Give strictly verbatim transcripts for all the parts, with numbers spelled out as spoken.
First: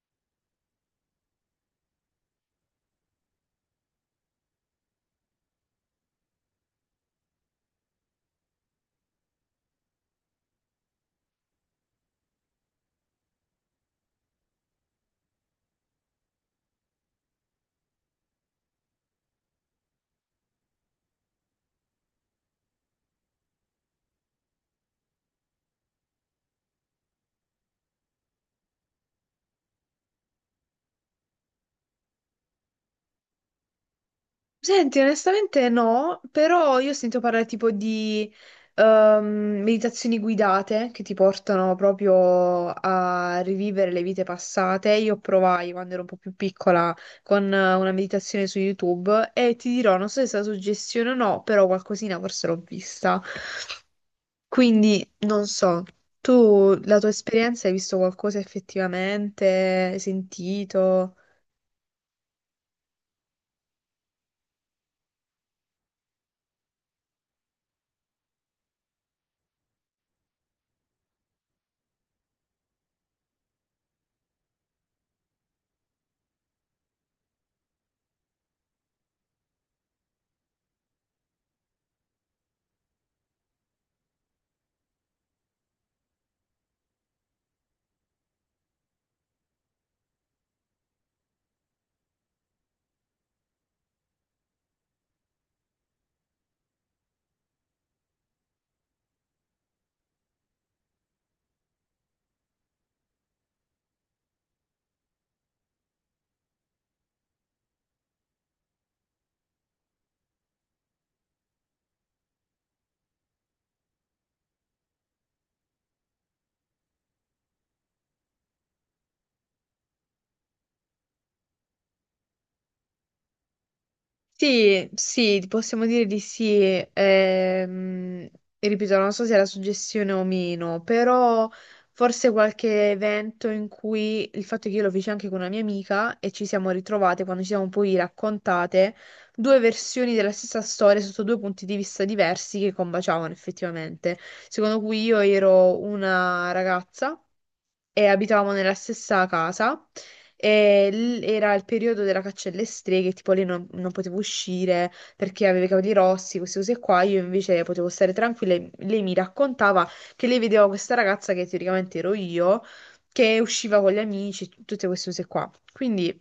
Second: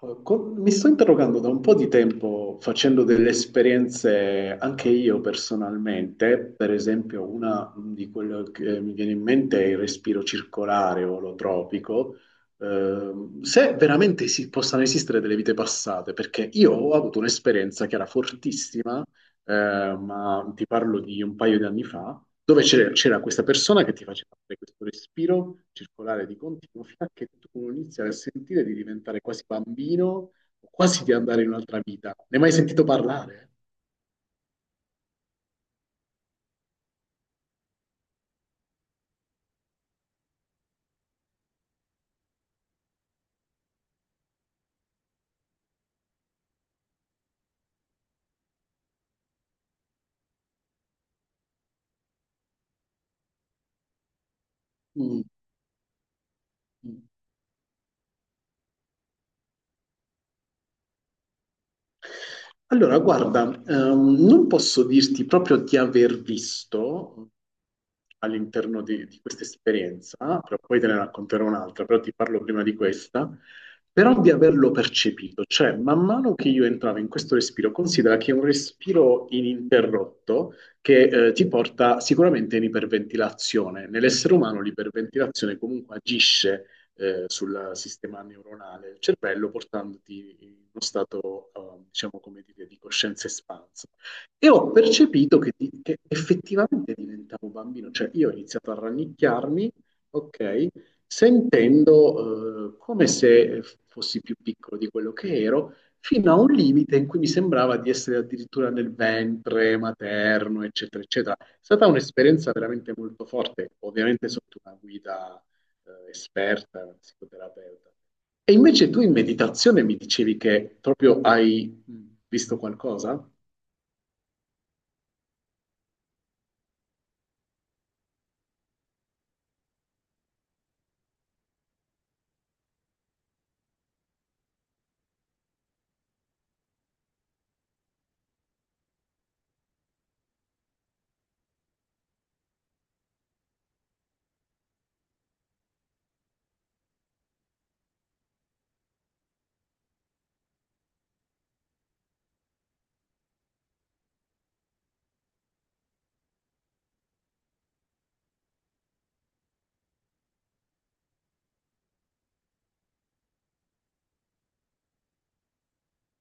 Allora, con- mi sto interrogando da un po' di tempo facendo delle esperienze anche io personalmente, per esempio una di quelle che mi viene in mente è il respiro circolare o olotropico, ehm, se veramente si- possano esistere delle vite passate, perché io ho avuto un'esperienza che era fortissima eh, ma ti parlo di un paio di anni fa, dove c'era c'era questa persona che ti faceva fare questo respiro circolare di continuo fino a che tu iniziavi a sentire di diventare quasi bambino o quasi di andare in un'altra vita. Ne hai mai sentito parlare? Senti, onestamente no, però io ho sentito parlare tipo di ehm, meditazioni guidate che ti portano proprio a rivivere le vite passate. Io provai quando ero un po' più piccola con eh, una meditazione su YouTube e ti dirò, non so se è stata suggestione o no, però qualcosina forse l'ho vista. Quindi Mm. non so, tu la Mm. tua esperienza hai visto qualcosa effettivamente, hai sentito? Allora, guarda, ehm, non posso dirti proprio di aver visto all'interno di, di questa esperienza, però poi te ne racconterò un'altra, però ti parlo prima di questa, però di averlo percepito, cioè man mano che io entravo in questo respiro, considera che è un respiro ininterrotto che eh, ti porta sicuramente in iperventilazione. Nell'essere umano l'iperventilazione comunque agisce eh, sul sistema neuronale del cervello, portandoti in uno stato, eh, diciamo, come dire, di coscienza espansa. E ho percepito che, di- che effettivamente diventavo bambino, cioè io ho iniziato a rannicchiarmi, ok, sentendo eh, come se fossi più piccolo di quello che ero, fino a un limite in cui mi sembrava di essere addirittura nel ventre materno, eccetera, eccetera. È stata un'esperienza veramente molto forte, ovviamente sotto una guida eh, esperta, una psicoterapeuta. E invece tu in meditazione mi dicevi che proprio hai visto qualcosa? Sì, sì, possiamo dire di sì. ehm, Ripeto, non so se è la suggestione o meno, però forse qualche evento in cui il fatto è che io lo feci anche con una mia amica e ci siamo ritrovate quando ci siamo poi raccontate due versioni della stessa storia sotto due punti di vista diversi che combaciavano effettivamente. Secondo cui io ero una ragazza e abitavamo nella stessa casa e l- era il periodo della caccia alle streghe, tipo lei non, non poteva uscire perché aveva i capelli rossi, queste cose qua, io invece potevo stare tranquilla e lei mi raccontava che lei vedeva questa ragazza che teoricamente ero io, che usciva con gli amici, tut- tutte queste cose qua. Quindi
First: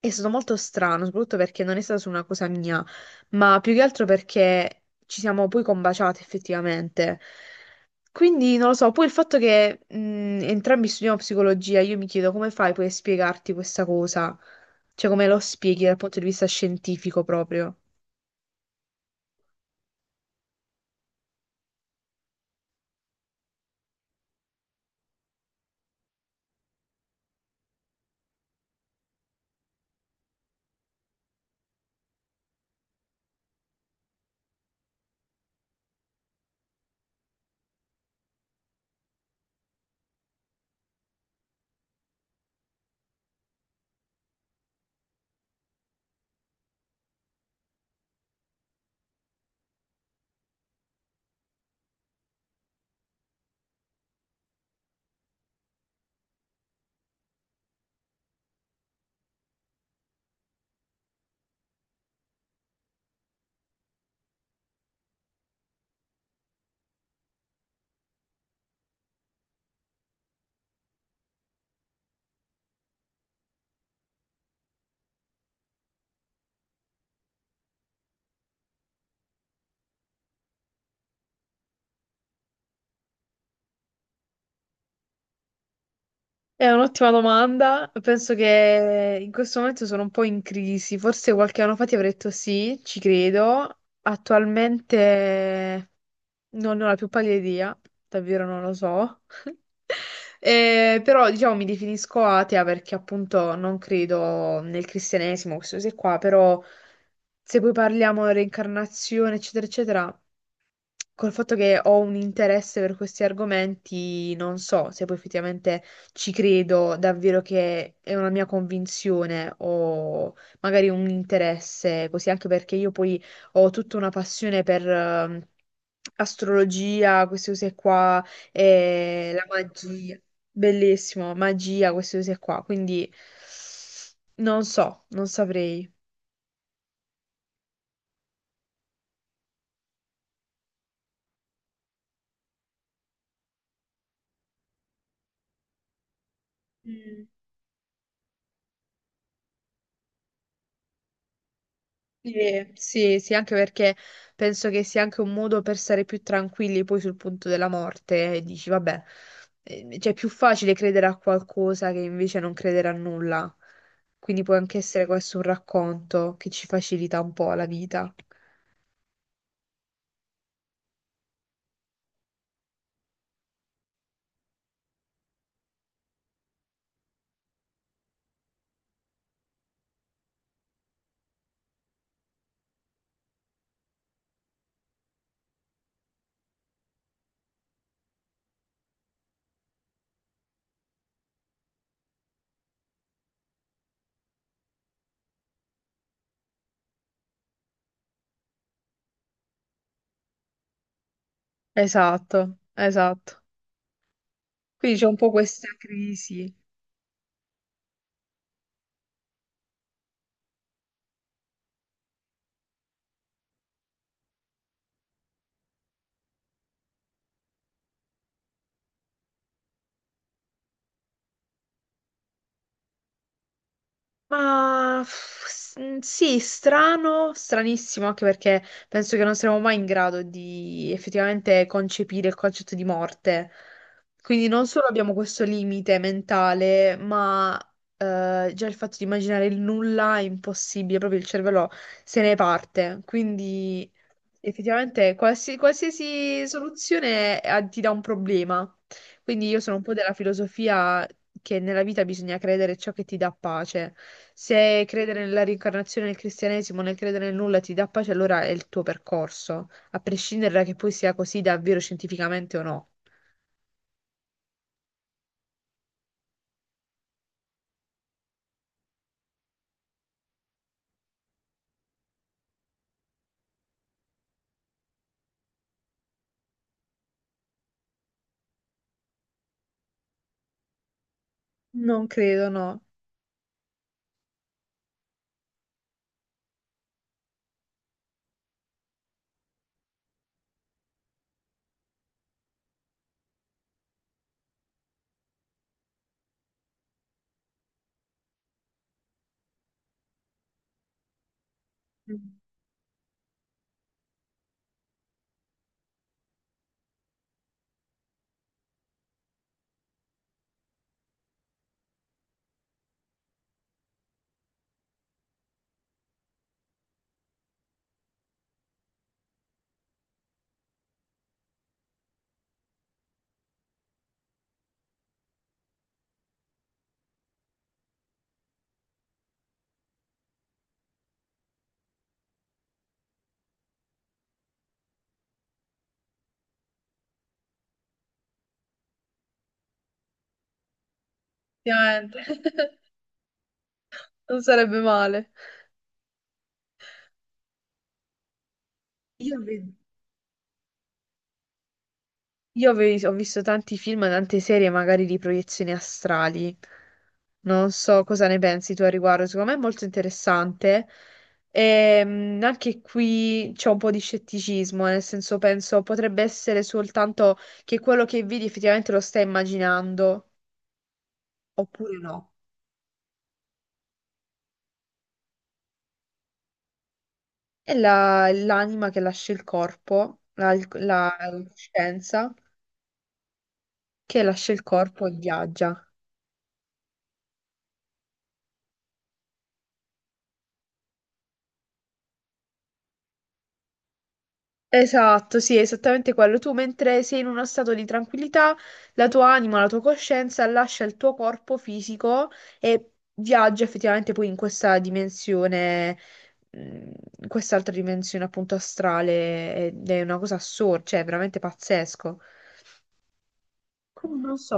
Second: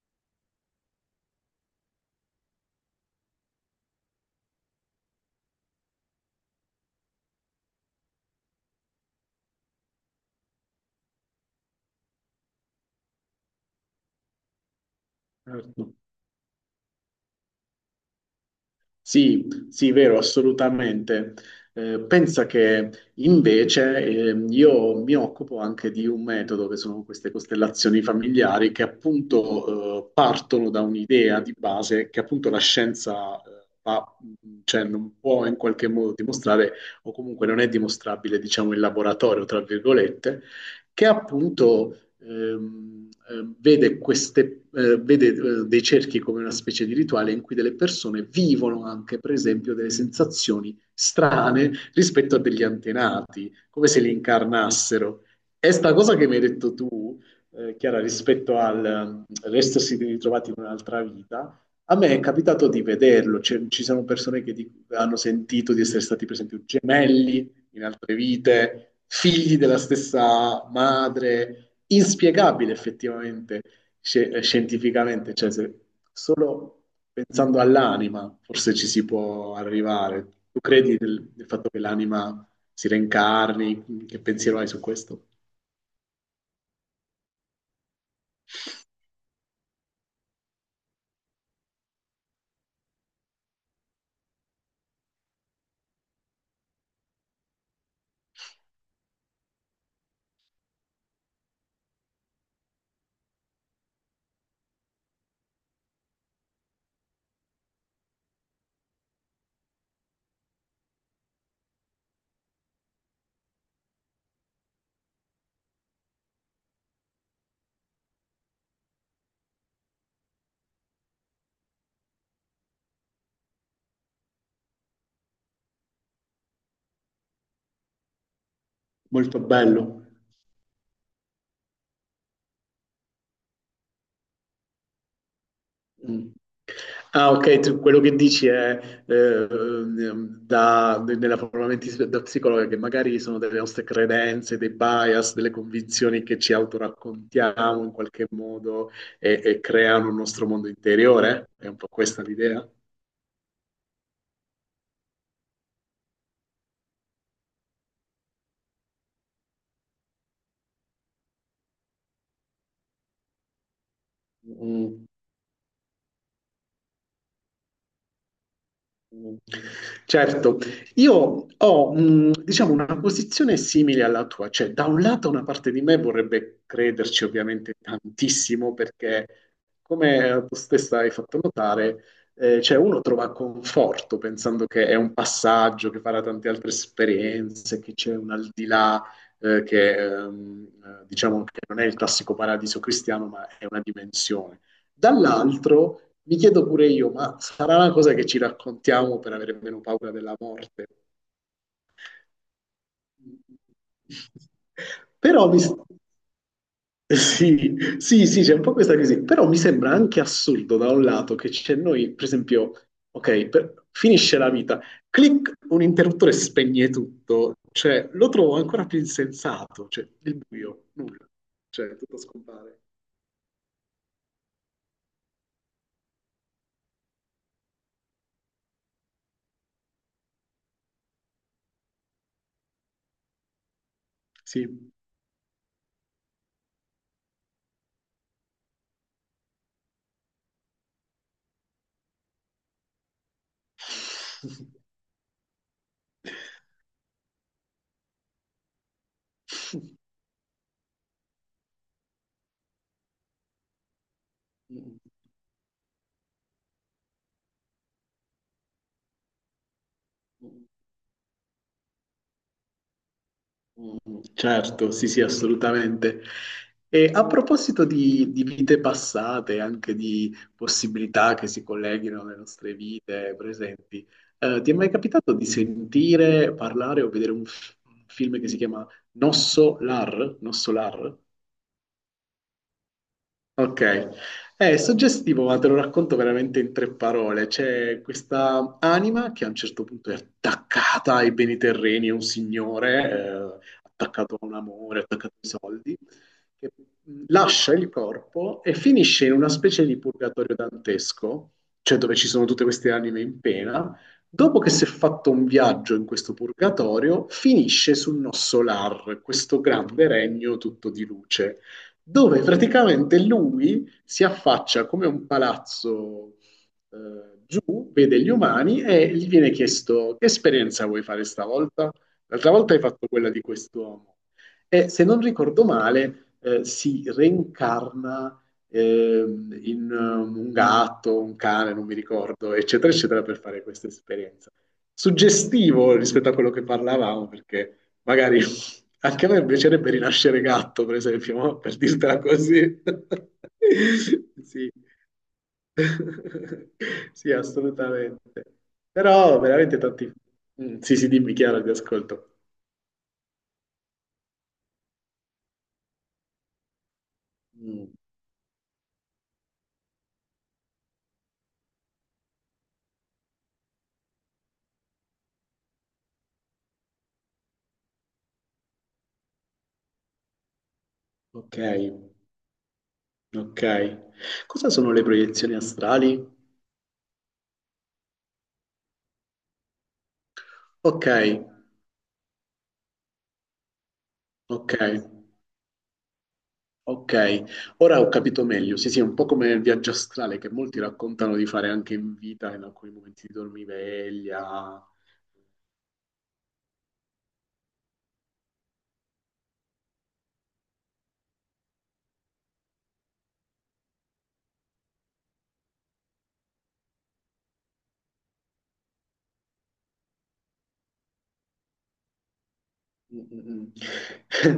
è stato molto strano, soprattutto perché non è stata su una cosa mia, ma più che altro perché ci siamo poi combaciati effettivamente. Quindi non lo so, poi il fatto che mh, entrambi studiamo psicologia, io mi chiedo come fai poi a spiegarti questa cosa? Cioè come lo spieghi Certo. dal punto di vista scientifico proprio? Sì, sì, vero, assolutamente. Eh, pensa che invece ehm, io mi occupo anche di un metodo che sono queste costellazioni familiari che appunto eh, partono da un'idea di base che appunto la scienza eh, fa- mm, cioè, non può in qualche modo dimostrare o comunque non è dimostrabile, diciamo, in laboratorio, tra virgolette, che appunto ehm, ehm, vede, queste, eh, vede eh, dei cerchi come una specie di rituale in cui delle persone vivono anche, per esempio, delle sensazioni strane rispetto a degli antenati, come se li incarnassero. E sta cosa che mi hai detto tu, eh, Chiara, rispetto al l'essersi ritrovati in un'altra vita, a me è capitato di vederlo, cioè, ci sono persone che di- hanno sentito di essere stati per esempio gemelli in altre vite, figli della stessa madre, inspiegabile effettivamente, sce- scientificamente, cioè se solo pensando all'anima forse ci si può arrivare. Tu credi nel, nel fatto che l'anima si reincarni? Che pensiero hai su questo? È un'ottima domanda, penso che in questo momento sono un po' in crisi, forse qualche anno fa ti avrei detto sì, ci credo, attualmente... Non ne ho la più pallida idea, davvero non lo so. Eh, però diciamo mi definisco atea perché appunto non credo nel cristianesimo, queste cose qua, però se poi parliamo di reincarnazione, eccetera, eccetera, col fatto che ho un interesse per questi argomenti, non so se poi effettivamente ci credo davvero che è una mia convinzione o magari un interesse, così anche perché io poi ho tutta una passione per ehm, astrologia, queste cose qua, e Molto la bello. magia. Bellissimo, magia, queste cose qua. Quindi non so, non saprei. Mm. Ah, ok, tu- quello che dici è eh, ehm, da- nella forma mentis- da psicologa che magari sono delle nostre credenze, dei bias, delle convinzioni che ci Mm. autoraccontiamo in qualche modo e, e creano un nostro mondo interiore? È un po' questa l'idea? Sì, sì, sì, anche perché penso che sia anche un modo per stare più tranquilli poi sul punto della morte e dici, vabbè, eh, cioè è più facile credere a qualcosa che invece non credere a nulla. Quindi può anche essere Mm. questo un racconto che ci facilita un po' la vita. Certo, io ho, mh, diciamo, una posizione simile alla tua, cioè da un lato una parte di me vorrebbe crederci ovviamente tantissimo perché, come tu stessa hai fatto notare, eh, cioè uno trova conforto pensando che è un passaggio, che farà tante altre esperienze, che c'è un al di là, eh, che ehm, eh, diciamo che non è il classico paradiso cristiano, ma è una dimensione. Dall'altro mi chiedo pure io, ma sarà una cosa che ci raccontiamo per avere meno paura della morte. Esatto, esatto. Quindi c'è un po' Però mi... questa s- crisi. sì, sì, sì, c'è un po' questa crisi, però mi sembra anche assurdo da un lato che c'è noi, per esempio, ok, per- finisce la vita, clic, un interruttore spegne tutto, cioè lo trovo ancora più insensato, cioè il buio, nulla, cioè tutto scompare. Ma pff, s- sì, strano, stranissimo, anche perché penso che non saremo mai in grado di effettivamente concepire il concetto di morte. Quindi non Sì. solo abbiamo questo limite mentale, ma eh, già il fatto di immaginare il nulla è impossibile, proprio il cervello se ne parte. Quindi effettivamente qualsi- qualsiasi soluzione eh, ti dà un problema. Quindi io sono un po' della filosofia che nella vita bisogna credere ciò che ti dà pace. Se credere nella reincarnazione nel cristianesimo, nel credere nel nulla ti dà pace, allora è il tuo percorso, a prescindere da che poi sia così davvero scientificamente o no. Mm, certo, sì, sì, assolutamente. E a proposito di, di vite passate, anche di possibilità che si colleghino alle nostre vite presenti, eh, ti è mai capitato di sentire, parlare o vedere un, f- un film che si chiama Nosso Lar? Nosso Lar? Non credo, no. Ok, è suggestivo, ma te lo racconto veramente in tre parole. C'è questa anima che a un certo punto è attaccata ai beni terreni, è un signore, eh, attaccato a un amore, attaccato ai soldi, che mh, lascia il corpo e finisce in una specie di purgatorio dantesco, cioè dove Mm. ci sono tutte queste anime in pena. Dopo che si è fatto un viaggio in questo purgatorio, finisce sul Nossolar, questo grande regno tutto di luce dove praticamente lui si affaccia come un palazzo eh, giù, vede gli umani e gli viene chiesto che esperienza vuoi fare stavolta? L'altra volta hai fatto quella di quest'uomo. E se non ricordo male, eh, si reincarna ehm, in ehm, un gatto, un cane, non mi ricordo, eccetera, eccetera, per fare questa esperienza. Suggestivo rispetto a quello che parlavamo, perché magari anche a me piacerebbe rinascere gatto, per esempio, ma per Ovviamente. dirtela così. Non Sì. sarebbe male. Sì, assolutamente. Io Però vedo. veramente tanti... Mm, sì, sì, dimmi chiaro, ti ascolto. Io avevi- ho visto tanti film, tante serie magari di proiezioni astrali. Non Mm, so cosa ne pensi tu a riguardo, secondo me è molto interessante. Ehm, anche qui c'è un po' di scetticismo, nel senso penso potrebbe essere soltanto che quello che vedi effettivamente lo stai immaginando ok, oppure no. ok. Cosa sono le proiezioni astrali? È la- l'anima che lascia il corpo, la, Ok, la la coscienza che lascia il ok, corpo e viaggia. ok. Ora ho capito meglio. Sì, sì, è un po' come il viaggio astrale che molti raccontano di fare anche in vita, in alcuni momenti di dormiveglia. Esatto, sì, è esattamente quello. Tu mentre sei in uno stato di tranquillità, la tua anima, la tua coscienza lascia il tuo corpo fisico e viaggia effettivamente poi in questa dimensione, mh, in quest'altra dimensione appunto astrale ed è una cosa assurda, cioè è veramente pazzesco. Mm, Come mm. non so,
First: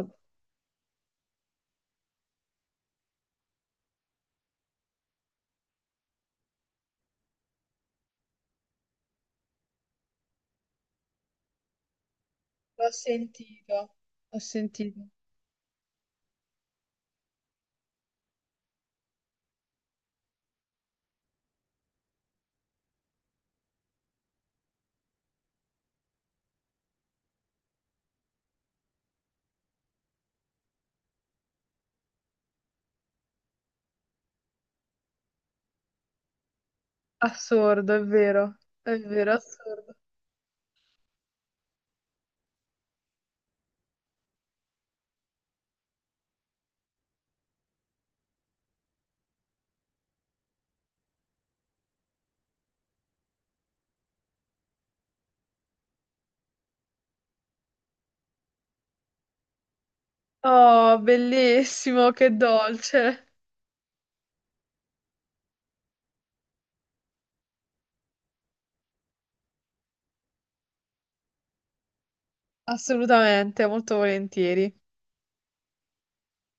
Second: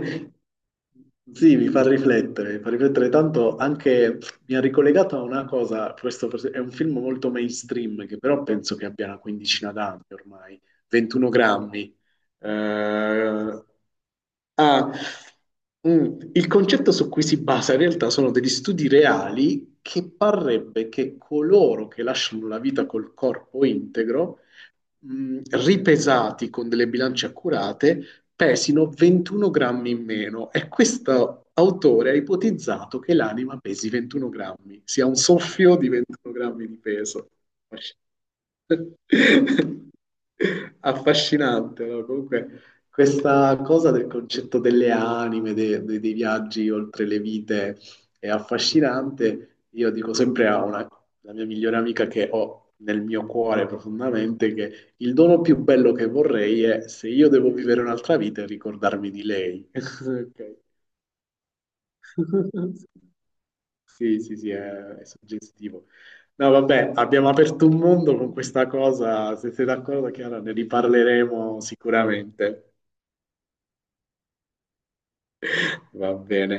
Sì, mi fa riflettere, mi fa riflettere tanto anche, mi ha ricollegato a una cosa, questo forse- è un film molto mainstream che però penso che abbia una quindicina d'anni ormai, ventuno grammi. l'ho Eh, sentito, l'ho ah, sentito. mm, il concetto su cui si basa in realtà sono degli studi reali che parrebbe che coloro che lasciano la vita col corpo integro mh, ripesati con delle bilance accurate, pesino ventuno grammi in meno e questo autore ha ipotizzato che l'anima pesi ventuno grammi, sia un soffio di ventuno grammi di peso. Assurdo, è vero, è vero, assurdo. Affascinante, no? Comunque questa cosa del concetto delle anime, de- de- dei viaggi oltre le vite è affascinante. Io dico sempre a una, la mia migliore amica che ho nel mio cuore profondamente che il dono più bello che vorrei è, se io devo vivere un'altra vita, ricordarmi di lei. Ok. Oh, bellissimo, che dolce. Sì, sì, sì, è, è suggestivo. No, vabbè, abbiamo aperto un mondo con questa cosa. Se sei d'accordo, Chiara, ne riparleremo sicuramente. Assolutamente, molto volentieri. Va bene.